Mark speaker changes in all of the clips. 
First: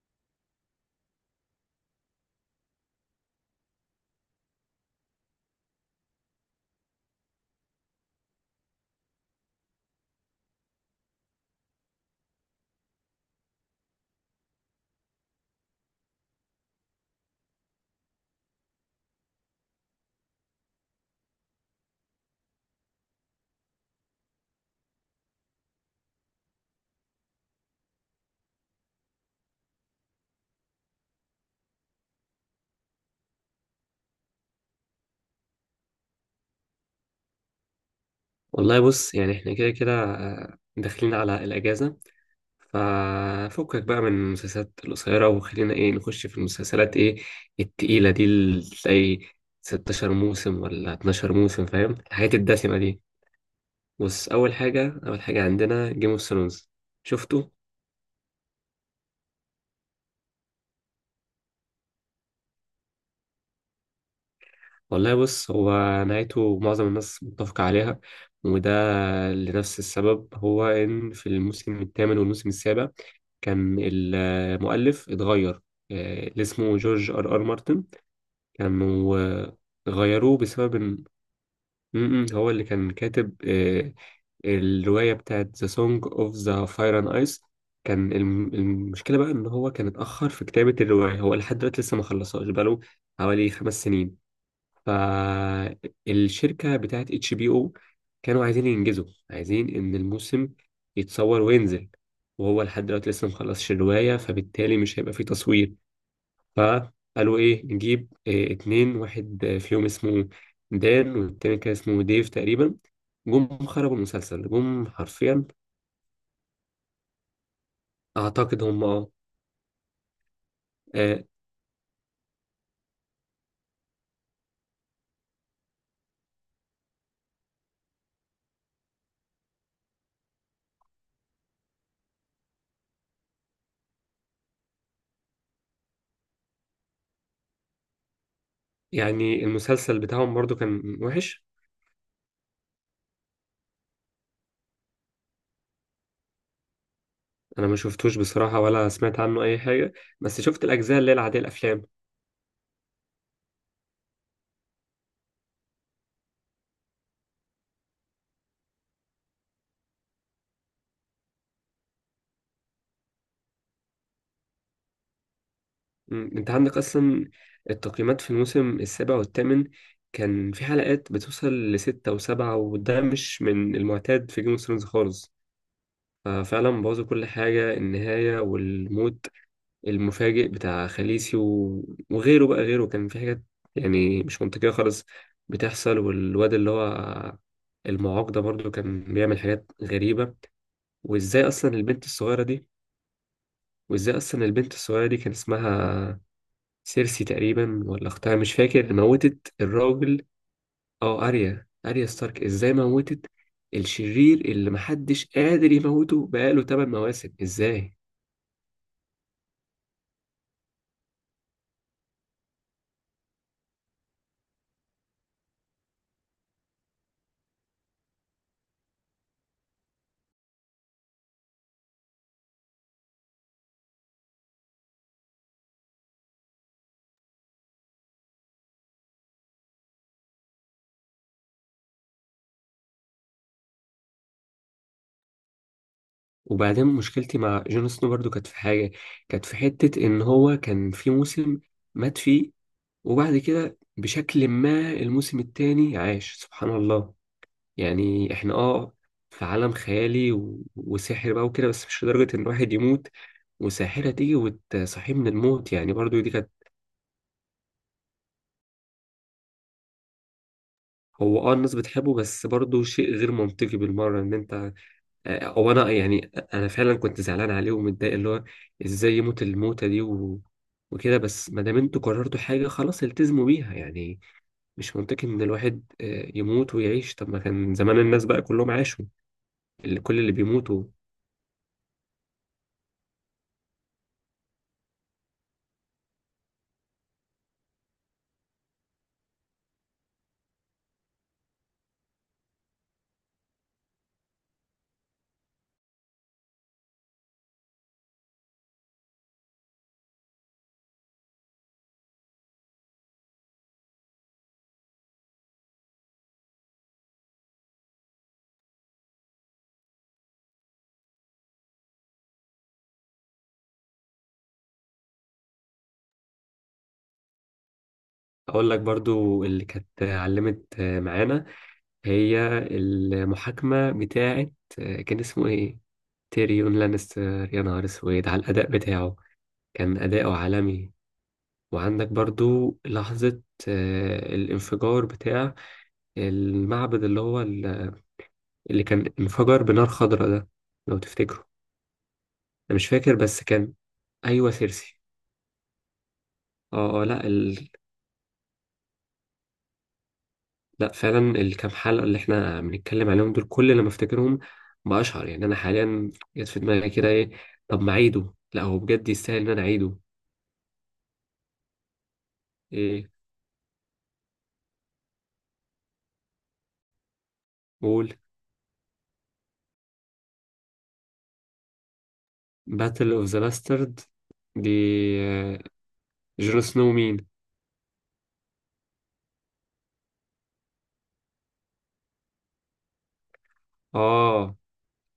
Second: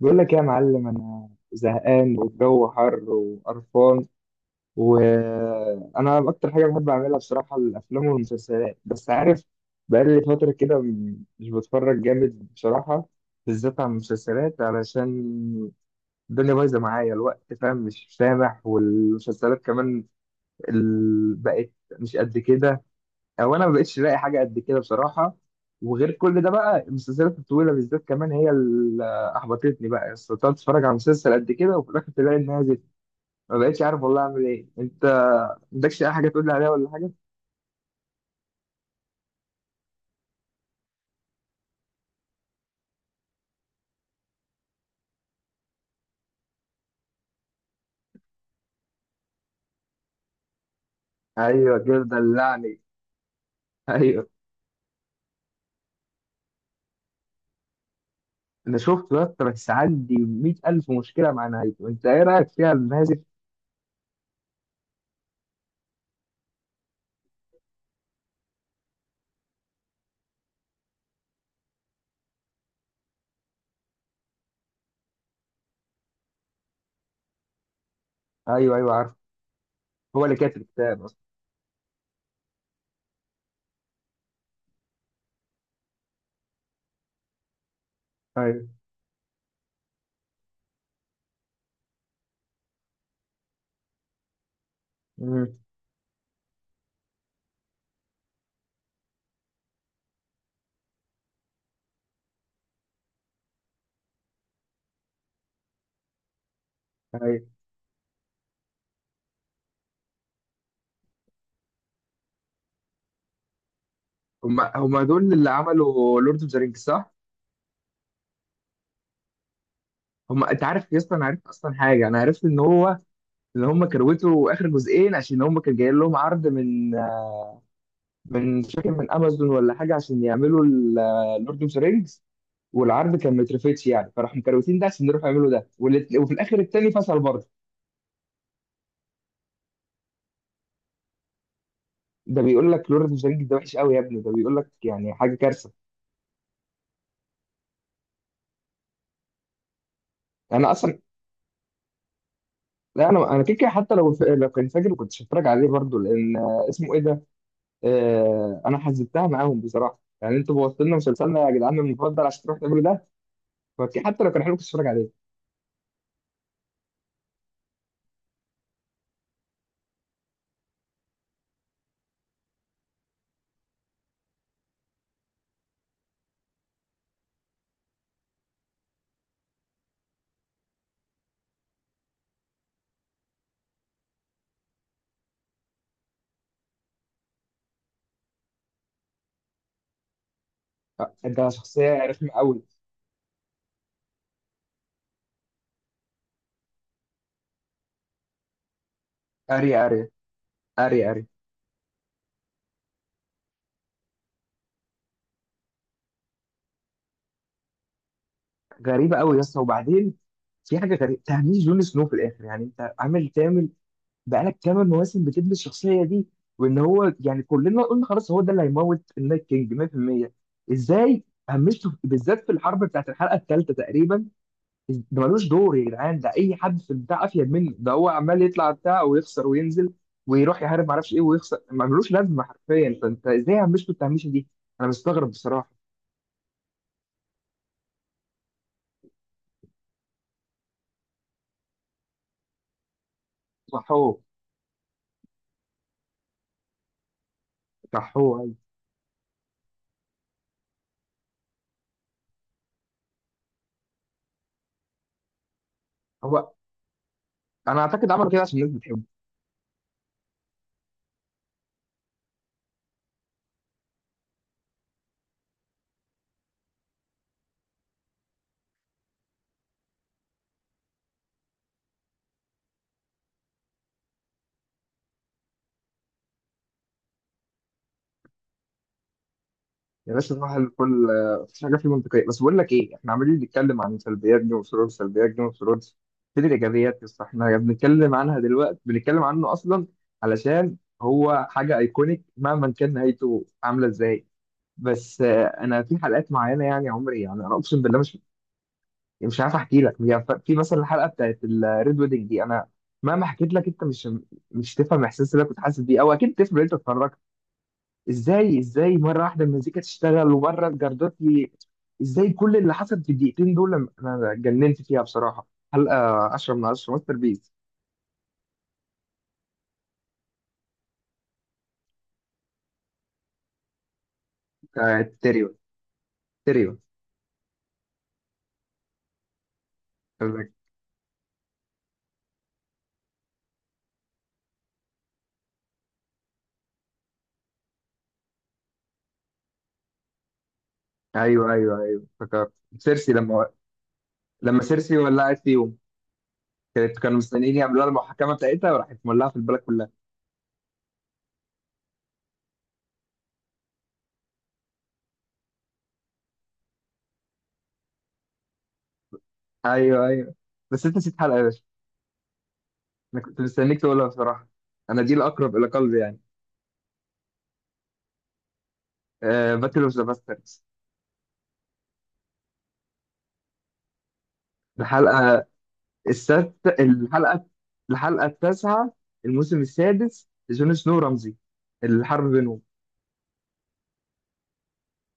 Speaker 1: بقول لك يا معلم، انا زهقان والجو حر وقرفان. وانا اكتر حاجه بحب اعملها بصراحه الافلام والمسلسلات، بس عارف بقالي فتره كده مش بتفرج جامد بصراحه، بالذات على المسلسلات، علشان الدنيا بايظه معايا الوقت، فاهم؟ مش سامح، والمسلسلات كمان بقت مش قد كده. او انا ما بقتش لاقي حاجه قد كده بصراحه. وغير كل ده بقى المسلسلات الطويله بالذات كمان هي اللي احبطتني بقى. استطعت اتفرج على مسلسل قد كده وفي الاخر تلاقي انها زفت. ما بقتش عارف والله اعمل ايه. انت ما عندكش اي حاجه تقول لي عليها ولا حاجه؟
Speaker 2: والله بص يعني احنا كده كده داخلين على الأجازة. ففكك بقى من المسلسلات القصيرة وخلينا ايه نخش في المسلسلات ايه التقيلة دي اللي تلاقي 16 موسم ولا 12 موسم،
Speaker 1: ايوه
Speaker 2: فاهم؟
Speaker 1: كده
Speaker 2: الحاجات الدسمة
Speaker 1: دلعني.
Speaker 2: دي.
Speaker 1: ايوه،
Speaker 2: بص، أول حاجة عندنا جيم اوف ثرونز. شفته؟
Speaker 1: انا شفت بقى، بس عندي 100,000 مشكله مع نهايته. انت ايه رايك فيها النازل؟
Speaker 2: والله بص، هو نهايته معظم الناس متفقة عليها، وده لنفس السبب، هو إن في الموسم الثامن والموسم السابع كان المؤلف اتغير. اللي اسمه جورج ار ار مارتن،
Speaker 1: ايوه ايوه عارف.
Speaker 2: كانوا
Speaker 1: هو اللي
Speaker 2: غيروه
Speaker 1: كاتب
Speaker 2: بسبب
Speaker 1: الكتاب
Speaker 2: إن
Speaker 1: اصلا.
Speaker 2: م- م، هو اللي كان كاتب الرواية بتاعت The Song of the Fire and Ice. كان
Speaker 1: ايوه.
Speaker 2: المشكلة بقى إن هو كان اتأخر في كتابة الرواية، هو لحد دلوقتي لسه ما خلصهاش بقاله حوالي 5 سنين.
Speaker 1: امم.
Speaker 2: فالشركة بتاعت اتش بي او كانوا عايزين ينجزوا، عايزين ان الموسم يتصور وينزل، وهو لحد دلوقتي لسه مخلصش الرواية، فبالتالي مش هيبقى فيه تصوير. فقالوا
Speaker 1: ايوه.
Speaker 2: ايه، نجيب إيه اتنين واحد فيهم اسمه دان والتاني كان اسمه ديف تقريبا. جم خربوا المسلسل،
Speaker 1: هم
Speaker 2: جم
Speaker 1: هم دول
Speaker 2: حرفيا.
Speaker 1: اللي عملوا لورد اوف ذا رينجز، صح؟
Speaker 2: اعتقد هم اه.
Speaker 1: هم. انت عارف يا اسطى،
Speaker 2: آه،
Speaker 1: انا عرفت اصلا حاجه، انا عرفت ان هو ان هم كروتوا اخر جزئين عشان هم كان جاي لهم عرض من مش فاكر، من امازون ولا حاجه، عشان يعملوا اللورد اوف ذا رينجز. والعرض كان مترفتش يعني، فراحوا مكروتين ده عشان يروحوا يعملوا ده وفي الاخر التاني فصل برضه.
Speaker 2: يعني المسلسل بتاعهم برضو كان وحش.
Speaker 1: ده بيقول لك لورد اوف ذا رينجز ده وحش قوي يا ابني، ده بيقول لك يعني حاجه كارثه.
Speaker 2: انا ما شفتوش بصراحة ولا سمعت عنه اي حاجة، بس شفت
Speaker 1: انا اصلا،
Speaker 2: الاجزاء اللي هي العادية، الافلام.
Speaker 1: لا، انا كده كده حتى لو لو كان فاكر كنت هتفرج عليه برضه، لان اسمه ايه ده. انا حزبتها معاهم بصراحه، يعني انتوا بوظتوا لنا مسلسلنا يا جدعان المفضل عشان تروحوا تعملوا ده. حتى لو كان حلو كنت اتفرج عليه.
Speaker 2: مم. انت عندك اصلا التقييمات في الموسم السابع والثامن كان في حلقات بتوصل لستة وسبعة، وده مش من المعتاد في جيم اوف ثرونز خالص. ففعلا بوظوا كل حاجة، النهاية والموت المفاجئ بتاع خليسي وغيره. بقى غيره كان في حاجات يعني مش منطقية خالص بتحصل. والواد اللي هو المعاق ده برضه كان بيعمل حاجات غريبة.
Speaker 1: آه، ده
Speaker 2: وازاي اصلا
Speaker 1: شخصيه
Speaker 2: البنت
Speaker 1: رخمه
Speaker 2: الصغيرة
Speaker 1: قوي.
Speaker 2: دي وازاي اصلا البنت الصغيرة دي كان اسمها سيرسي تقريبا، ولا اختها، مش فاكر، موتت
Speaker 1: اري اري.
Speaker 2: الراجل.
Speaker 1: اري اري.
Speaker 2: اه، اريا ستارك، ازاي موتت الشرير اللي محدش قادر يموته بقاله 8 مواسم؟ ازاي؟
Speaker 1: غريبه قوي يا اسطى. وبعدين في حاجه غريبه، تهميش جون سنو في الاخر. يعني انت عامل تعمل بقالك 8 مواسم بتبني الشخصيه دي، وان هو يعني كلنا قلنا خلاص هو ده اللي هيموت النايت كينج 100%. ازاي همشته بالذات في الحرب بتاعت الحلقه الثالثه تقريبا؟ ده ملوش دور يا جدعان، ده اي حد في البتاع افيد منه. ده هو عمال يطلع بتاع ويخسر وينزل ويروح يحارب معرفش ايه ويخسر، ملوش لازمه حرفيا. فانت ازاي عمشتوا التهميشه دي؟ انا مستغرب بصراحه.
Speaker 2: وبعدين مشكلتي مع جون سنو برضو كانت في حاجة، كانت في حتة ان هو كان في موسم مات فيه، وبعد كده
Speaker 1: صحوه.
Speaker 2: بشكل ما الموسم التاني عاش، سبحان الله. يعني
Speaker 1: صحوه. أيوة.
Speaker 2: احنا اه في عالم خيالي وسحر بقى وكده، بس مش لدرجة ان الواحد يموت وساحرة تيجي وتصحيه من الموت، يعني برضو دي كانت.
Speaker 1: هو، انا اعتقد عملوا كده عشان الناس بتحبه.
Speaker 2: هو اه الناس بتحبه، بس برضو شيء غير منطقي بالمرة ان انت، هو انا يعني انا فعلا كنت زعلان عليه ومتضايق اللي هو ازاي يموت الموتة دي وكده، بس ما دام انتوا قررتوا حاجة خلاص التزموا بيها يعني. مش منطقي ان الواحد يموت ويعيش، طب ما كان زمان الناس بقى كلهم عاشوا، اللي
Speaker 1: يعني
Speaker 2: كل
Speaker 1: بس
Speaker 2: اللي
Speaker 1: صراحه
Speaker 2: بيموتوا.
Speaker 1: الكل، مفيش حاجه فيه منطقيه، بس بقول لك ايه، احنا عمالين نتكلم عن سلبيات جيم اوف ثرونز، سلبيات جيم اوف ثرونز فين الايجابيات؟ بس احنا بنتكلم عنها دلوقتي، بنتكلم عنه اصلا علشان هو حاجه ايكونيك مهما كان نهايته عامله ازاي. بس انا في حلقات معينه، يعني عمري يعني انا اقسم بالله، مش يعني مش عارف احكي لك يعني في مثلا الحلقه بتاعت الريد ويدنج دي، انا مهما حكيت لك انت مش تفهم الاحساس اللي أنا كنت حاسس بيه. او اكيد تفهم، انت اتفرجت. ازاي ازاي مره واحده المزيكا تشتغل ومره الجردات؟ ازاي كل اللي حصل في الدقيقتين دول انا اتجننت فيها بصراحه. حلقه 10 من 10، ماستر بيس.
Speaker 2: اقول لك برضو اللي كانت علمت معانا، هي المحاكمه بتاعه.
Speaker 1: بتاعت
Speaker 2: كان اسمه
Speaker 1: تيريون.
Speaker 2: ايه؟ تيريون
Speaker 1: تيريون.
Speaker 2: لانستر. يا نهار اسود على الاداء بتاعه، كان اداؤه عالمي. وعندك برضو لحظه الانفجار بتاع المعبد اللي هو اللي كان انفجر بنار خضراء ده، لو تفتكره.
Speaker 1: ايوه ايوه ايوه، افتكرت.
Speaker 2: انا مش
Speaker 1: سيرسي،
Speaker 2: فاكر بس
Speaker 1: لما
Speaker 2: كان، ايوه
Speaker 1: لما سيرسي
Speaker 2: سيرسي.
Speaker 1: ولعت فيهم. كانت
Speaker 2: اه آه،
Speaker 1: كانوا
Speaker 2: لا
Speaker 1: مستنيين يعملوها المحاكمه بتاعتها وراحت مولعه في البلد كلها.
Speaker 2: لا فعلا الكام حلقة اللي احنا بنتكلم عليهم دول، كل لما افتكرهم بأشعر يعني انا حاليا جت في دماغي كده ايه، طب ما اعيده. لا هو بجد يستاهل ان انا اعيده.
Speaker 1: ايوه ايوه. بس انت نسيت حلقه يا باشا.
Speaker 2: ايه؟
Speaker 1: انا كنت مستنيك تقولها بصراحه. انا دي الاقرب الى قلبي يعني.
Speaker 2: قول.
Speaker 1: آه، باتل اوف ذا باستردز.
Speaker 2: باتل اوف ذا لاسترد دي.
Speaker 1: الحلقه
Speaker 2: آه،
Speaker 1: السادسه.
Speaker 2: جون سنو مين؟
Speaker 1: الحلقه. الحلقه التاسعه. الموسم السادس، جون سنو رمزي، الحرب بينهم.
Speaker 2: اه،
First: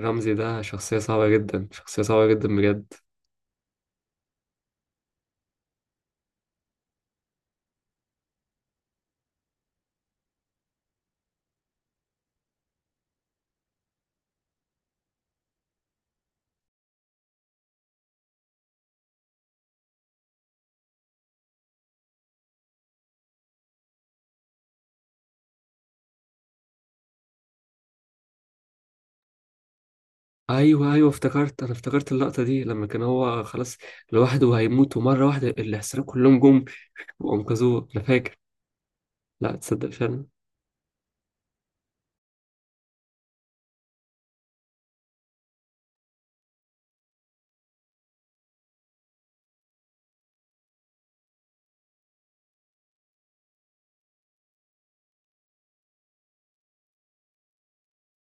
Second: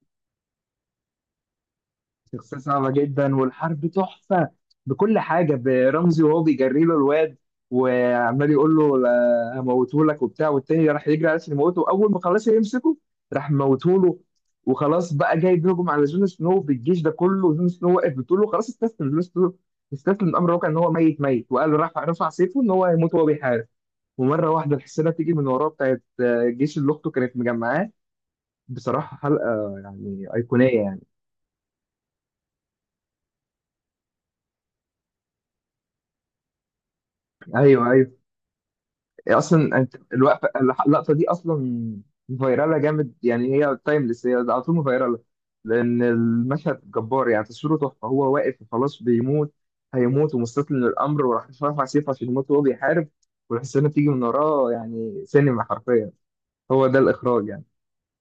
Speaker 2: رمزي. ده شخصية صعبة جدا، شخصية صعبة جدا
Speaker 1: شخصية صعبة
Speaker 2: بجد.
Speaker 1: جدا والحرب تحفة بكل حاجة. برمزي وهو بيجري له الواد وعمال يقول له لا، هموتهولك وبتاع. والتاني راح يجري على اساس يموته، وأول ما خلاص يمسكه راح موتهوله. وخلاص بقى جاي بيهجم على جون سنو بالجيش ده كله. جون سنو واقف بتقول له خلاص استسلم جون سنو، استسلم الأمر واقع إن هو ميت ميت. وقال له، رفع سيفه إن هو هيموت وهو بيحارب. ومرة واحدة الحصينة تيجي من وراه، بتاعت الجيش اللي أخته كانت مجمعاه. بصراحة حلقة يعني أيقونية
Speaker 2: ايوه
Speaker 1: يعني.
Speaker 2: ايوه، انا افتكرت اللقطة دي لما كان هو خلاص لوحده وهيموت، ومرة واحدة العسكريين كلهم جم وانقذوه،
Speaker 1: أيوه
Speaker 2: انا
Speaker 1: أيوه.
Speaker 2: فاكر.
Speaker 1: هي
Speaker 2: لا
Speaker 1: اصلا
Speaker 2: تصدق، فعلا.
Speaker 1: الوقفه، اللقطه دي اصلا فايراله جامد يعني. هي تايمليس، هي على طول فايراله، لان المشهد جبار يعني. تصويره تحفه. هو واقف وخلاص بيموت، هيموت ومستسلم للامر، وراح رافع سيفه عشان يموت وهو بيحارب، والحسنه بتيجي من وراه. يعني سينما حرفيا، هو ده الاخراج يعني،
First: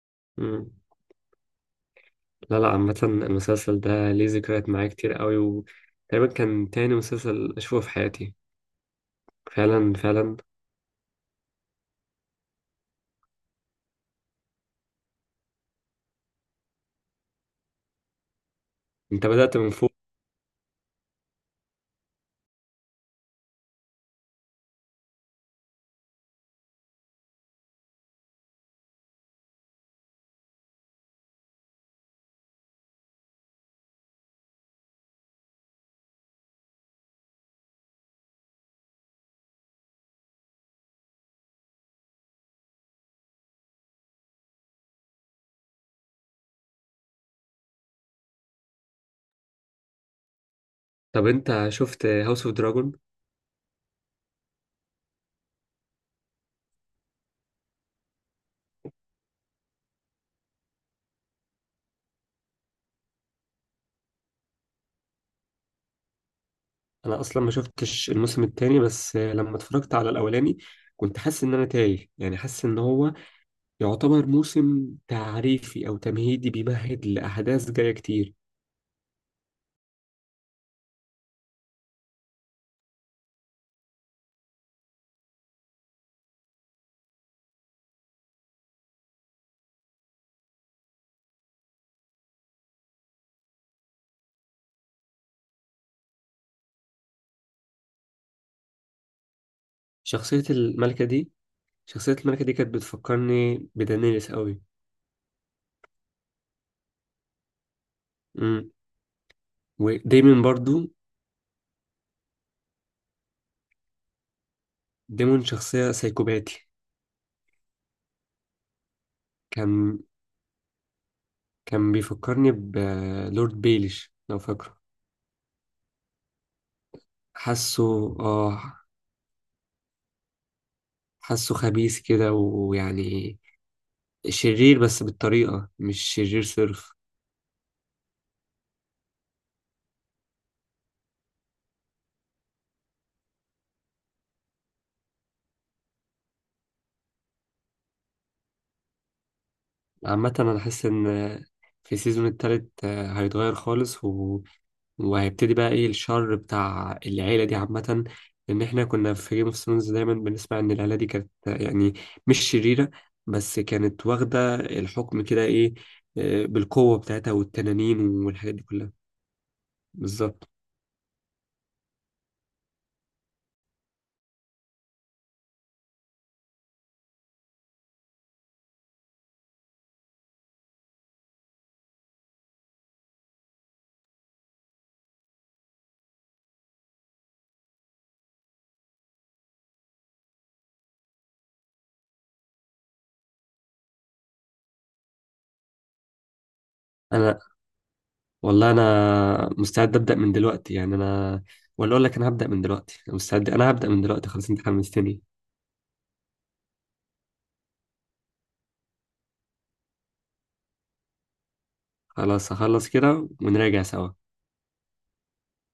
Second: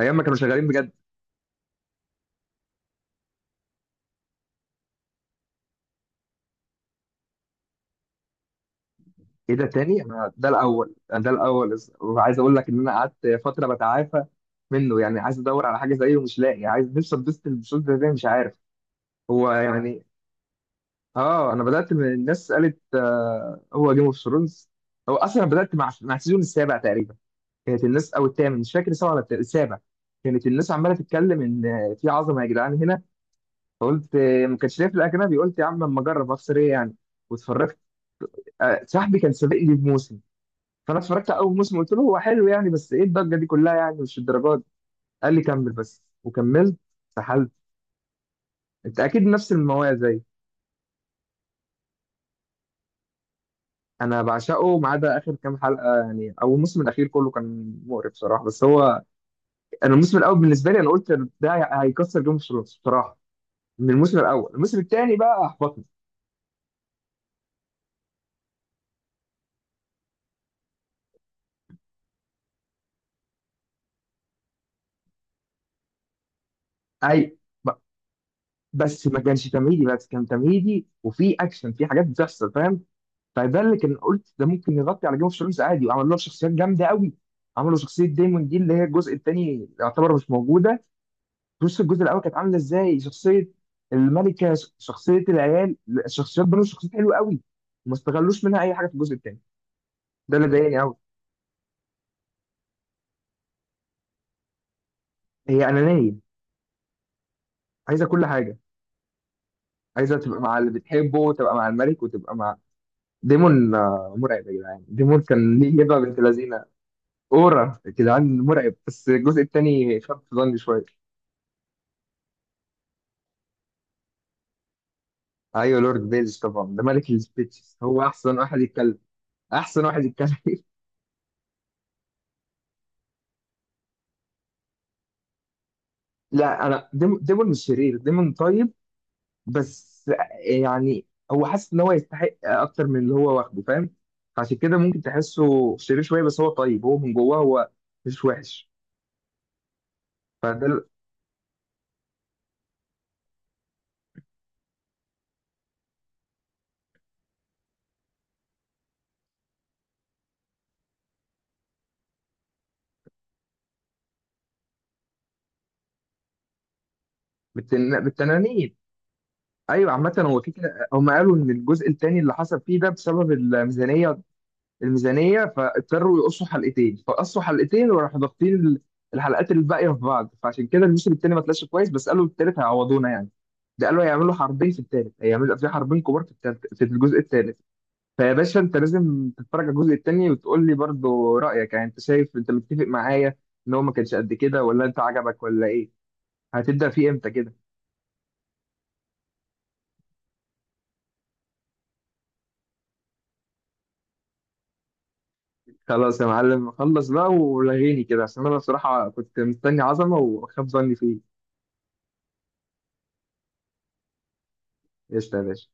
Speaker 1: ايام ما كانوا شغالين
Speaker 2: مم.
Speaker 1: بجد.
Speaker 2: لا لا، عامة المسلسل ده ليه ذكريات معايا كتير قوي، وتقريبا كان تاني مسلسل أشوفه في حياتي.
Speaker 1: ايه ده،
Speaker 2: فعلا
Speaker 1: تاني؟ انا
Speaker 2: فعلا.
Speaker 1: ده الاول. أنا ده الاول، وعايز اقول لك ان انا قعدت فتره بتعافى منه يعني، عايز ادور على حاجه زيه ومش لاقي. عايز نفسي اتبسط البساط ده إزاي مش عارف.
Speaker 2: أنت
Speaker 1: هو
Speaker 2: بدأت من فوق.
Speaker 1: يعني، اه، انا بدات من الناس قالت آه هو جيم اوف ثرونز. هو اصلا أنا بدات مع السيزون السابع تقريبا. كانت الناس، او الثامن مش فاكر، سبعه ولا السابع. كانت الناس عماله تتكلم ان في عظمه يا جدعان هنا. فقلت ما كانش ليا في الاجنبي، قلت يا عم اما اجرب اخسر ايه يعني. واتفرجت. صاحبي كان سابقني بموسم، فانا اتفرجت على اول موسم، قلت له هو حلو يعني بس ايه الضجه دي كلها يعني مش الدرجات. قال لي كمل بس. وكملت. سحلت. انت اكيد نفس المواضيع.
Speaker 2: طب أنت شفت هاوس أوف دراجون؟
Speaker 1: انا بعشقه ما عدا اخر كام حلقه يعني، او الموسم الاخير كله كان مقرف بصراحه. بس هو، انا الموسم الاول بالنسبه لي انا قلت ده هيكسر جيم اوف ثرونز بصراحه. من الموسم الاول. الموسم الثاني بقى احبطني.
Speaker 2: أنا أصلا ما شفتش الموسم التاني، بس لما اتفرجت على الأولاني كنت حاسس إن أنا تايه، يعني حاسس إن هو يعتبر موسم تعريفي أو تمهيدي، بيمهد
Speaker 1: اي،
Speaker 2: لأحداث
Speaker 1: ب-
Speaker 2: جاية كتير.
Speaker 1: بس ما كانش تمهيدي بس، كان تمهيدي وفي اكشن، في حاجات بتحصل فاهم. فده اللي كان قلت ده ممكن يغطي على جيم اوف ثرونز عادي، وعملوا له شخصيات جامده قوي. عملوا شخصيه دايمون دي اللي هي الجزء الثاني يعتبر مش موجوده. بص الجزء الاول كانت عامله ازاي شخصيه الملكه، شخصيه العيال، الشخصيات، بنوا شخصيات حلوه قوي. وما استغلوش منها اي حاجه في الجزء الثاني. ده
Speaker 2: شخصية
Speaker 1: اللي ضايقني قوي.
Speaker 2: الملكة دي شخصية الملكة دي كانت بتفكرني بدانيلس قوي.
Speaker 1: هي انانيه، عايزه كل حاجه.
Speaker 2: امم.
Speaker 1: عايزه تبقى
Speaker 2: ودايما
Speaker 1: مع اللي
Speaker 2: برضو
Speaker 1: بتحبه وتبقى مع الملك وتبقى مع ديمون. مرعب يا جدعان، ديمون
Speaker 2: دايما
Speaker 1: كان ليه
Speaker 2: شخصية
Speaker 1: هبه بنت لذينه.
Speaker 2: سايكوباتي.
Speaker 1: اورا يا جدعان مرعب. بس الجزء
Speaker 2: كان
Speaker 1: الثاني خف في ظني شويه.
Speaker 2: كان بيفكرني بلورد بيليش، لو فاكره.
Speaker 1: ايوه لورد بيلز طبعا، ده ملك السبيتشز،
Speaker 2: حاسه
Speaker 1: هو احسن واحد
Speaker 2: اه،
Speaker 1: يتكلم. احسن واحد يتكلم
Speaker 2: حاسه خبيث كده ويعني شرير، بس بالطريقة مش شرير
Speaker 1: لا انا،
Speaker 2: صرف.
Speaker 1: ديمون مش شرير، ديمون طيب بس يعني، هو حاسس ان هو يستحق اكتر من اللي هو واخده فاهم، عشان كده ممكن تحسه شرير شويه، بس هو طيب، هو من جواه هو مش وحش.
Speaker 2: عامة أنا
Speaker 1: فده
Speaker 2: حاسس إن في السيزون التالت هيتغير خالص وهيبتدي بقى إيه الشر بتاع العيلة دي عامة. لأن إحنا كنا في جيم اوف ثرونز دايما بنسمع إن العيلة دي كانت يعني مش شريرة، بس كانت واخدة الحكم كده، إيه، بالقوة بتاعتها والتنانين والحاجات دي
Speaker 1: بالتنانين.
Speaker 2: كلها.
Speaker 1: ايوه عامه هو
Speaker 2: بالظبط.
Speaker 1: في كده، هم قالوا ان الجزء الثاني اللي حصل فيه ده بسبب الميزانيه، الميزانيه، فاضطروا يقصوا حلقتين. فقصوا حلقتين وراحوا ضاغطين الحلقات الباقيه في بعض، فعشان كده الموسم الثاني ما طلعش كويس. بس قالوا الثالث هيعوضونا يعني، ده قالوا هيعملوا حربين في الثالث، هيعملوا في حربين كبار في التالت في الجزء الثالث. فيا باشا انت لازم تتفرج على الجزء التاني وتقول لي برضه رأيك، يعني انت شايف انت متفق معايا ان هو ما كانش قد كده، ولا انت عجبك ولا ايه. هتبدأ فيه امتى
Speaker 2: أنا
Speaker 1: كده؟
Speaker 2: والله أنا مستعد أبدأ من دلوقتي، يعني أنا، ولا أقول لك أنا هبدأ من دلوقتي. أنا مستعد، أنا هبدأ من دلوقتي خلاص، أنت حمستني.
Speaker 1: خلاص يا معلم، خلص بقى ولغيني كده، عشان انا بصراحة كنت مستني عظمة وخاب ظني فيه.
Speaker 2: خلاص هخلص كده ونراجع سوا.
Speaker 1: قشطة يا باشا.